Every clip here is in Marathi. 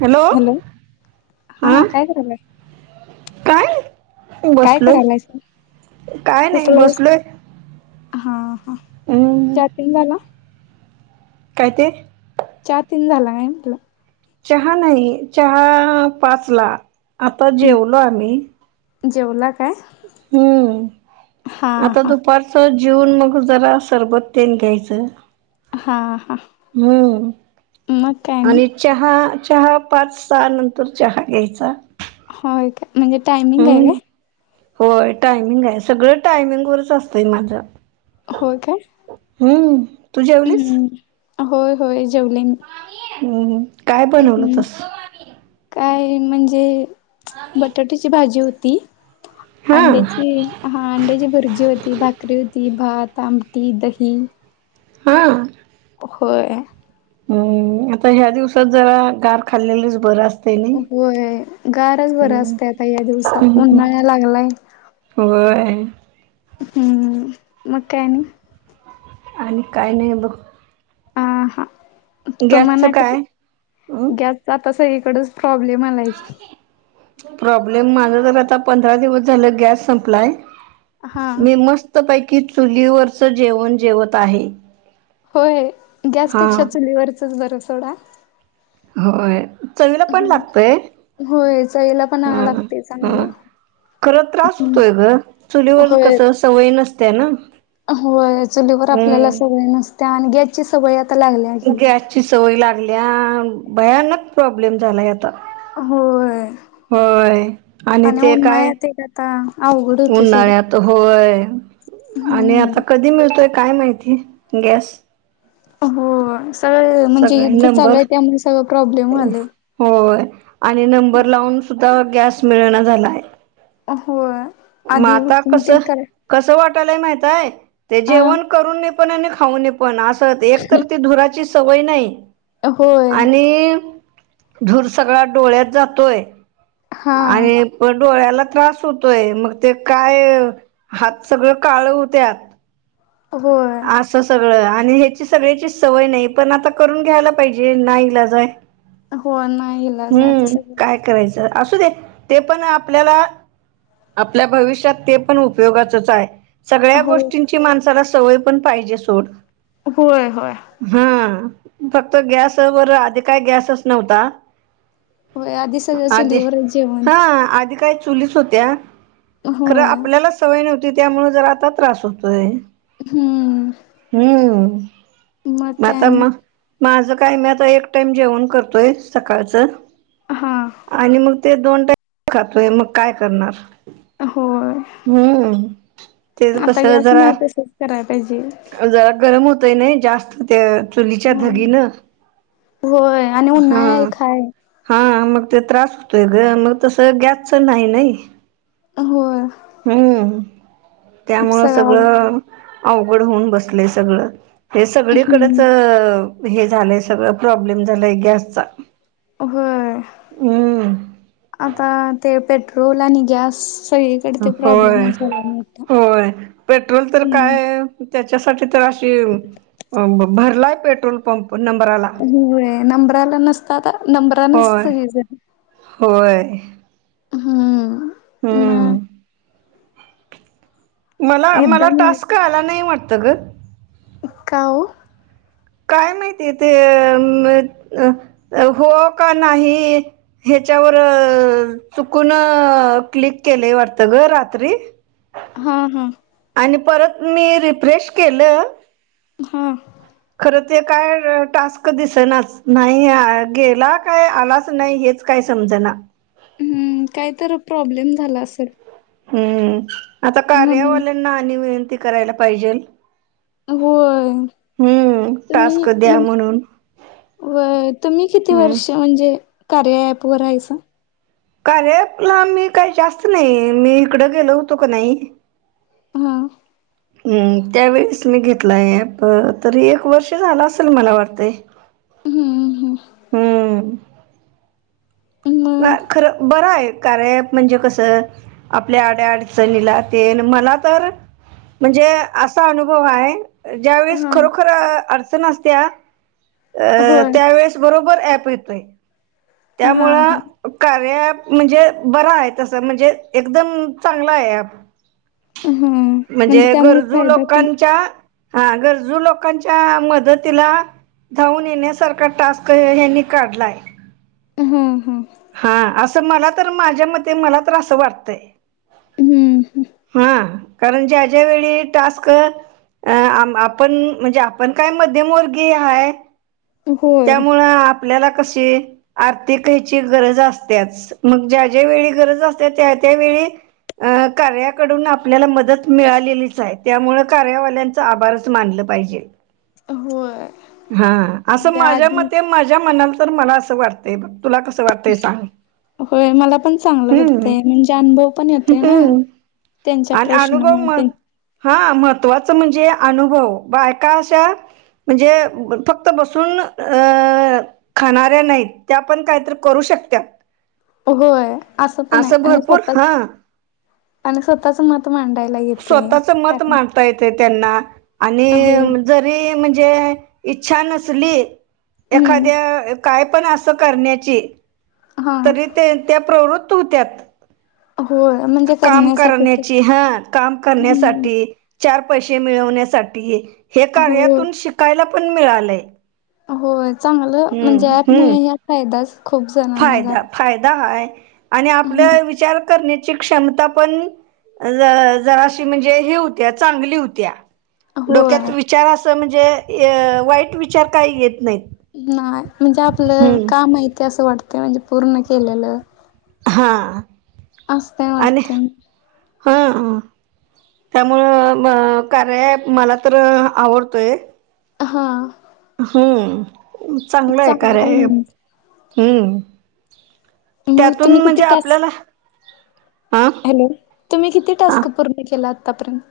हॅलो हा काय करायलाय काय? काय बसलोय करायलाय स काय नाही बसलोय. हां हा हम्म, चहा पिऊन झाला? काय ते? चहा तेन झाला काय म्हटलं. चहा नाही चहा पाचला आता म्हटलं जेवलो आम्ही. जेवला काय? हा हम्म आता हा दुपार असं जीवुन मग जरा सरबत तेन घ्यायचं हा हा. हम मग काय नाही आणि चहा चहा पाच सहा नंतर चहा घ्यायचा. होय काय म्हणजे टायमिंग आहे हम्म काय? होय टाइमिंग आहे सगळं टायमिंग वरच असतंय माझं. होय काय? हम्म तू जेवलीस? होय होय जेवले मी. हम्म हम्म काय बनवलं हम्म होतस? काय म्हणजे बटाट्याची भाजी होती. हा अंड्याची हां अंड्याची भुर्जि होती, भाकरी होती, भात, आमटी, दही. हां. होय. हम्म, आता ह्या दिवसात जरा गार खाल्लेलंच बरं अस होय गारच बरं असतंय आता या दिवसात हम्म. उन्हाळ्या लागलाय. होय. हम्म मग काय नाही. आणि काही नाही बघ. आ हा गॅसचं काय? [unintelligible] अं आता सगळी कडच प्रॉब्लेम आलाय की. प्रॉब्लेम माझा जर आता पंधरा दिवस झालं गॅस संपलाय. हा मी मस्त पैकी चुलीवरच जेवण जेवत आहे. होय हा गॅसपेक्षा चुलीवरचच बरं सोडा. होय चवीला पण हम्म, लागतंय होय चवीला पण ह लागते ह. चांगलं खरं त्रास होतोय गं चुलीवर होय कसं सवय नसते ना. होय चुलीवर आपल्याला हम्म सवय नसत्या आणि गॅसची सवय आता लागल्या आहे. ची सवय लागल्या भयानक प्रॉब्लेम झालाय आत होय आणि ते काय उन्हाळ्यात एक आता अवघड होतंय सगळं. तर होय आणि हम्म आता कधी मिळतोय काय माहिती गॅस? होय सगळं म्हणजे सगळे युद्ध चालू नंबर आहे त्यामुळे सगळं प्रॉब्लेम व्हालंय. होय आणि नंबर लावून सुद्धा गॅस मिळणा झालायं. ओ होय आधी हे होतीन तेन कसं कर कसं वाटालय माहिताय ते जेवण अ करूनी पण आणि खाऊनी पण असं ते एक तर ती धुराची सवय नाही, होय आणि धूर सगळा डोळ्यात जातोय हा आहे. परत डोळ्याला त्रास होतोय मग ते काय हात सगळं काळ होत्यात. होय. असं सगळं आणि ह्याची सगळ्याची सवय नाही पण आता करून घ्यायला पाहिजे नाइलाज आहे. हो नाही ईलाज आहे आता हम्म सगळं काय करायचं, असू दे ते पण आपल्याला आपल्या भविष्यात ते पण उपयोगाचच आहे. सगळ्या हो गोष्टींची माणसाला सवय पण पाहिजे सोड. होय होय हा फक्त गॅसवर आधी काय गॅसचा नव्हता. होय आधी सगळं आधी चुलीवरच जेवण हा आधी काय. चुलीच होत्या खरं होय आपल्याला सवय नव्हती त्यामुळे जरा आता त्रास होतोय. हम्म. मग हम्म, काय आता आणि मग. माझं काय मी आता एक टाइम जेवण करतोय सकाळचं. हा आणि मग ते दोन टाईम खातोय मग काय करणार. होय हम्म तेच कसं जरा करायला पाहिजे. जरा गरम होतंय नाही जास्त त्या चुलीच्या होय धगीनं. होय. आणि हा उन्हाळा एक हाय हा मग ते त्रास होतोय ग मग तसं गॅसच नाही नाही. होय. हम्म त्यामुळं सगळं अवघड होऊन बसलंय सगळं. हे हम्म सगळीकडचं हे झालंय सगळं प्रॉब्लेम झालाय गॅसचा. होय हम्म आता ते पेट्रोल आणि गॅस सगळी होय होय पेट्रोल तर हम्म. काय त्याच्यासाठी तर अशी ब भरलाय पेट्रोल पंप नंबराला. होय आता नंबरला नसता तर नंबरान होय सगळीजण. होय. हम्म मग. हम्म मला एकदा मला टास्क आला नाही वाटतं ग? का ओ? काय माहिती ते हो का नाही ह्याच्यावर चुकून क्लिक केलेय वाटतंय गं रात्री. हा हा. आणि परत मी रिफ्रेश केलं. हम्म. खरं ते काय टास्क दिसनाचं नाही आ गेला काय आलाचं नाही हेच च काय समजना. हम्म काय तर प्रॉब्लेम झाला असेल? हम्म आता म्हणून कार्यावाल्यांना आणि विनंती करायला पाहिजेल. होय हम्म टास्क द्या म्हणून. व्हंय तुम्ही किती हम्म वर्ष म्हणजे कार्या ॲपवर हायसा? कार्या अँपला मी काही जास्त नाही, मी इकडं गेलो होतो का नाही? हा. हम्म त्यावेेळेस मी घेतलाय ॲप तरी एक वर्ष झालं असेल असं मला वाटतंय? हम्म. हम्म हम्म. मग खरं बरं आहे कार्या ॲप म्हणजे कसं आपल्या अडी अडचणीला तेन मला तर म्हणजे असा अनुभव आहे ज्यावेेळेस हा खरोखर अडचण असत्या अ होय त्यावेेळेस बरोबर ॲप येतोय. हा त्यामुळं हा कार्या अँप म्हणजे बरा आहे तसं म्हणजे एकदम चांगला आहे ॲप. हा म्हणजे त्यामुळे गरजू फायदा पण लोकांच्या हा गरजू लोकांच्या मदतीला धावून येण्यासारख टास्क यांनी काढलाय. हम्म हम्म. हा असं मला तर माझ्या मते मला तर असं वाटतंय. हम्म कारणं कां अश्यां वेळी टास्कं अं आपणं म्हणजे कायं मध्यंम वगिय आहेतं होय त्यामुळं आपल्यांला कसे आर्थिक ह्यांची गरजं असतंच मगं ज्यां ज्यां वेळी गरजं असते त्यां त्यां वेळी अं कार्याकडूंन आपल्यांला मंदत मिळालेलीचं आहे त्यांमुळे कार्यावाल्यां आभारंच मानलं पाहिजेल होयं माझ्यां मते माझ्यां मनांला तरं मलां असं वाटतंय तुलां कसं वाटतंय सांग होयं मलां पणं चांगलं हम्म वाटतंय म्हणजे अनुभव पणं येतोय नां हम्म त्यांचा प्रश्न मिटते हां महत्त्वाचं म्हणजे अनुभव बायकां अशा म्हणजे फक्तं बसं हो अं खणांऱ्या नाहीं त्यां आपणं कांहींतरं करूं शकतां होयं असं पणं आहे आणि भरपूर स्वंतःचं हां आणि स्वंतःचं मतं मांडायला येते स्वंतःचं मतं कारण मांडता येते त्यांना हो आणि जरी म्हणजे इच्छां नसली हम्म एखाद्यां कायं पणं असं असं करण्यांची हा तरी त्यां प्रवृत होत्यां होय म्हणजे कामं करण्यासाठीच करण्यांची हं कामं हम्म करण्यांसाठी चार पैसे मिळवण्यांसाठी हे हो कार्यातूंन शि शिकायंला पणं मिळालंय आहे होयं चांगलं म्हणजे आंत नाहीं ह्यां महिन्यांत फायदांयाच फायदां फायदां हांय आणि आपल्यां विचारं करण्यांची क्षमतां पणं जरां म्हणजे हे होत्यां चांगली होत्यां डोक्यांत होय विचारं असं म्हणजे वाईट विचारं कांहीं येतं नाहींत नाहीं म्हणजे आपलं कामं आहेहिती असं वाटतं म्हणजे पूर्ण केलेलं हां अस्सल नाहीं आणि वाटतं हां त्यामुळं कार्यायाप मलां तरं आवडतोय हां हम्मं चांगलं आहे चांगला कार्य ॲप म्हणजे हम्मं त्यां मग तुम्ही तूंन किती टास्क आपल्यांला हॅलो तुम्हीं किती टास्कं पूर्ण केलां आत्तापर्यंत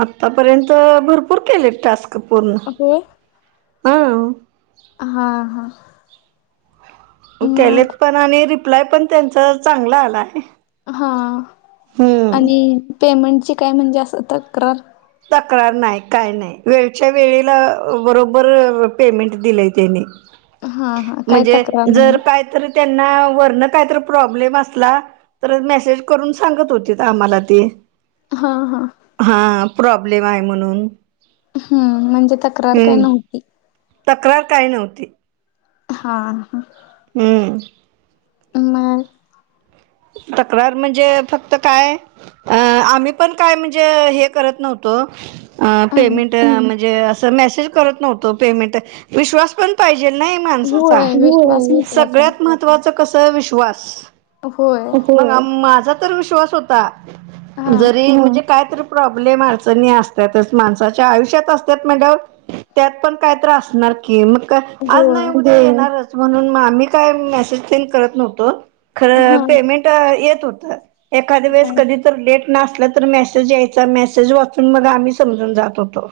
आंतापर्यंत भरंपूर केले टास्कं पूर्ण होय हांव हां हां केलेतं पणं आणि रिप्लांय पणं त्यांच चांगलं आलांय हां आणि पेमेंटची कायं म्हणजे असं तक्रार तक्रार नाहीं कायं नाहीं वेळच्यां वेळेलां बरोबर पेमेंट दिलंय त्यांनी हं हं म्हणजे जरं कांहींतरी त्यांना वरणं कांहींतरी प्रॉब्लेम असलां तरं मेसेज करूंन सांगत होती कां आम्हांला ते हां हां हां प्रॉब्लेम आहे म्हणूंन हां हम्मं म्हणजे त्यांला हम्मं तक्रार कांहीं नव्हती हां हम्मं मग. तक्रार म्हणजे फक्त काय? अ आम्ही पण काय म्हणजे हे करत नव्हतो. पेमेंट म्हणजे अस मेसेज करत नव्हतो, पेमेंट विश्वास पण पाहिजे नाही माणसाचा, होय विश्वास महत्वाचा आहे सगळ्यात महत्त्वाच कसं विश्वासं. होय माझा तर विश्वास होता, हा जरी म्हणजे कायतरं प्रॉब्लेम अडचणी असतातचं, माणसाच्या आयुष्यात असतात म्हंटल्यावर त्यात पण काय तर असणार की. कि मग का आज नाही होय. उद्या येणारचं म्हणून आम्ही काय मेसेज सेंड करत नव्हतो. हा. खरं पेमेंट येत होतं, एखाद्या वेळेस हा. कधी लेट नसला तर मेसेज यायचा मेसेज वाचून मग आम्ही समजून जात होतो.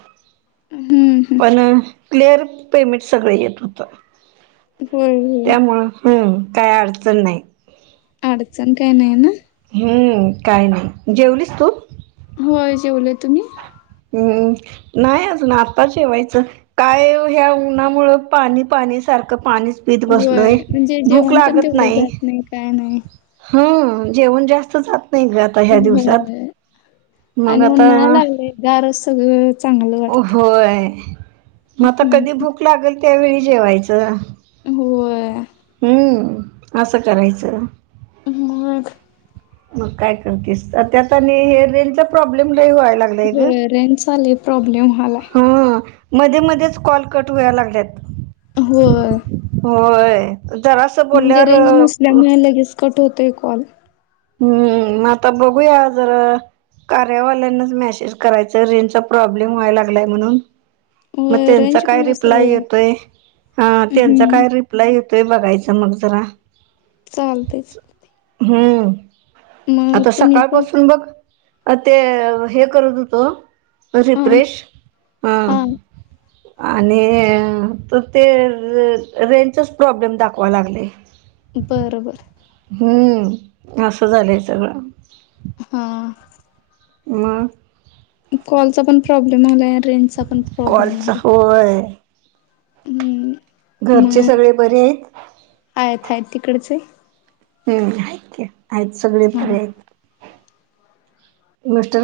हम्म हम्म. पण क्लिअर पेमेंट सगळं येतं होतं. होय होय. त्यामुळं, हम्म... काय अडचण नाही. अडचण काही नाहीना. हम्म.. काय नाही, जेवलीस तू? होयं.... जेवले, तुम्ही? हम्म... नाही अजून आत्ताच जेवायचं. काय ह्या उन्हामुळं पाणी पाणी सारखं पाणी पीत होय. बसलोयं, म्हणजे भूक जेवण पण लागत तेवढं नाही. जात काय नाही. हम्म.. जेवण जास्त जात नाही आत आणि आता उन्हाळा लागलायं गारचं सगळं चांगलं वाटते. होययं... मग आता कधी हम्म. भूक लागेल त्यावेळी जेवायचं. होयं... हम्म.. असं करायचं. मग. मग काय करतेस, सध्या तर हे रेंजचा प्रॉब्लेम लयं व्हायला लागलायं. हम्म रेंज चा लयं प्रॉब्लेम व्हालायं. हा मध्ये मध्येच कॉल कट व्हायाला लागल्यात. होयं. होय जरा असं रेंज बोलल्यावर नसल्यामुळे लगेच कट होतेयं कॉल. हम्म... आता बघूया जरा कार्यावाल्यांनाच मॅसेज करायचं रेंजचा प्रॉब्लेम व्हायला लागलायं म्हणून मग होय. त्यांचा रेंज काय मुळं असं रिप्लाय व्हायलय. येतोयं हा त्यांच हम्म. काय र् लयं येतोयं बघायचा मग जरा. चालतयंच. हम्म.. आता तुम्ही पण सकाळपासून बघं. ते हे करत होतो अ रिफ्रेश, हां... हा आणि तर ते रेंजचाच प्रॉब्लेम दाखवायाला लागलयं. बरं.. बरं. हम्म.. असं झालयं सगळं. हा. मग. कॉलचा प्रॉब्लेम आलायं रेंजचा पण प्रॉब्लेम काॅलचा, आलाय होयं.... हम्म घरचे मग सगळे बरे आहेत आहेत आहेत तिकडचे हम् आहेत की आहेत सगळे हा बरे आहेत मिस्टर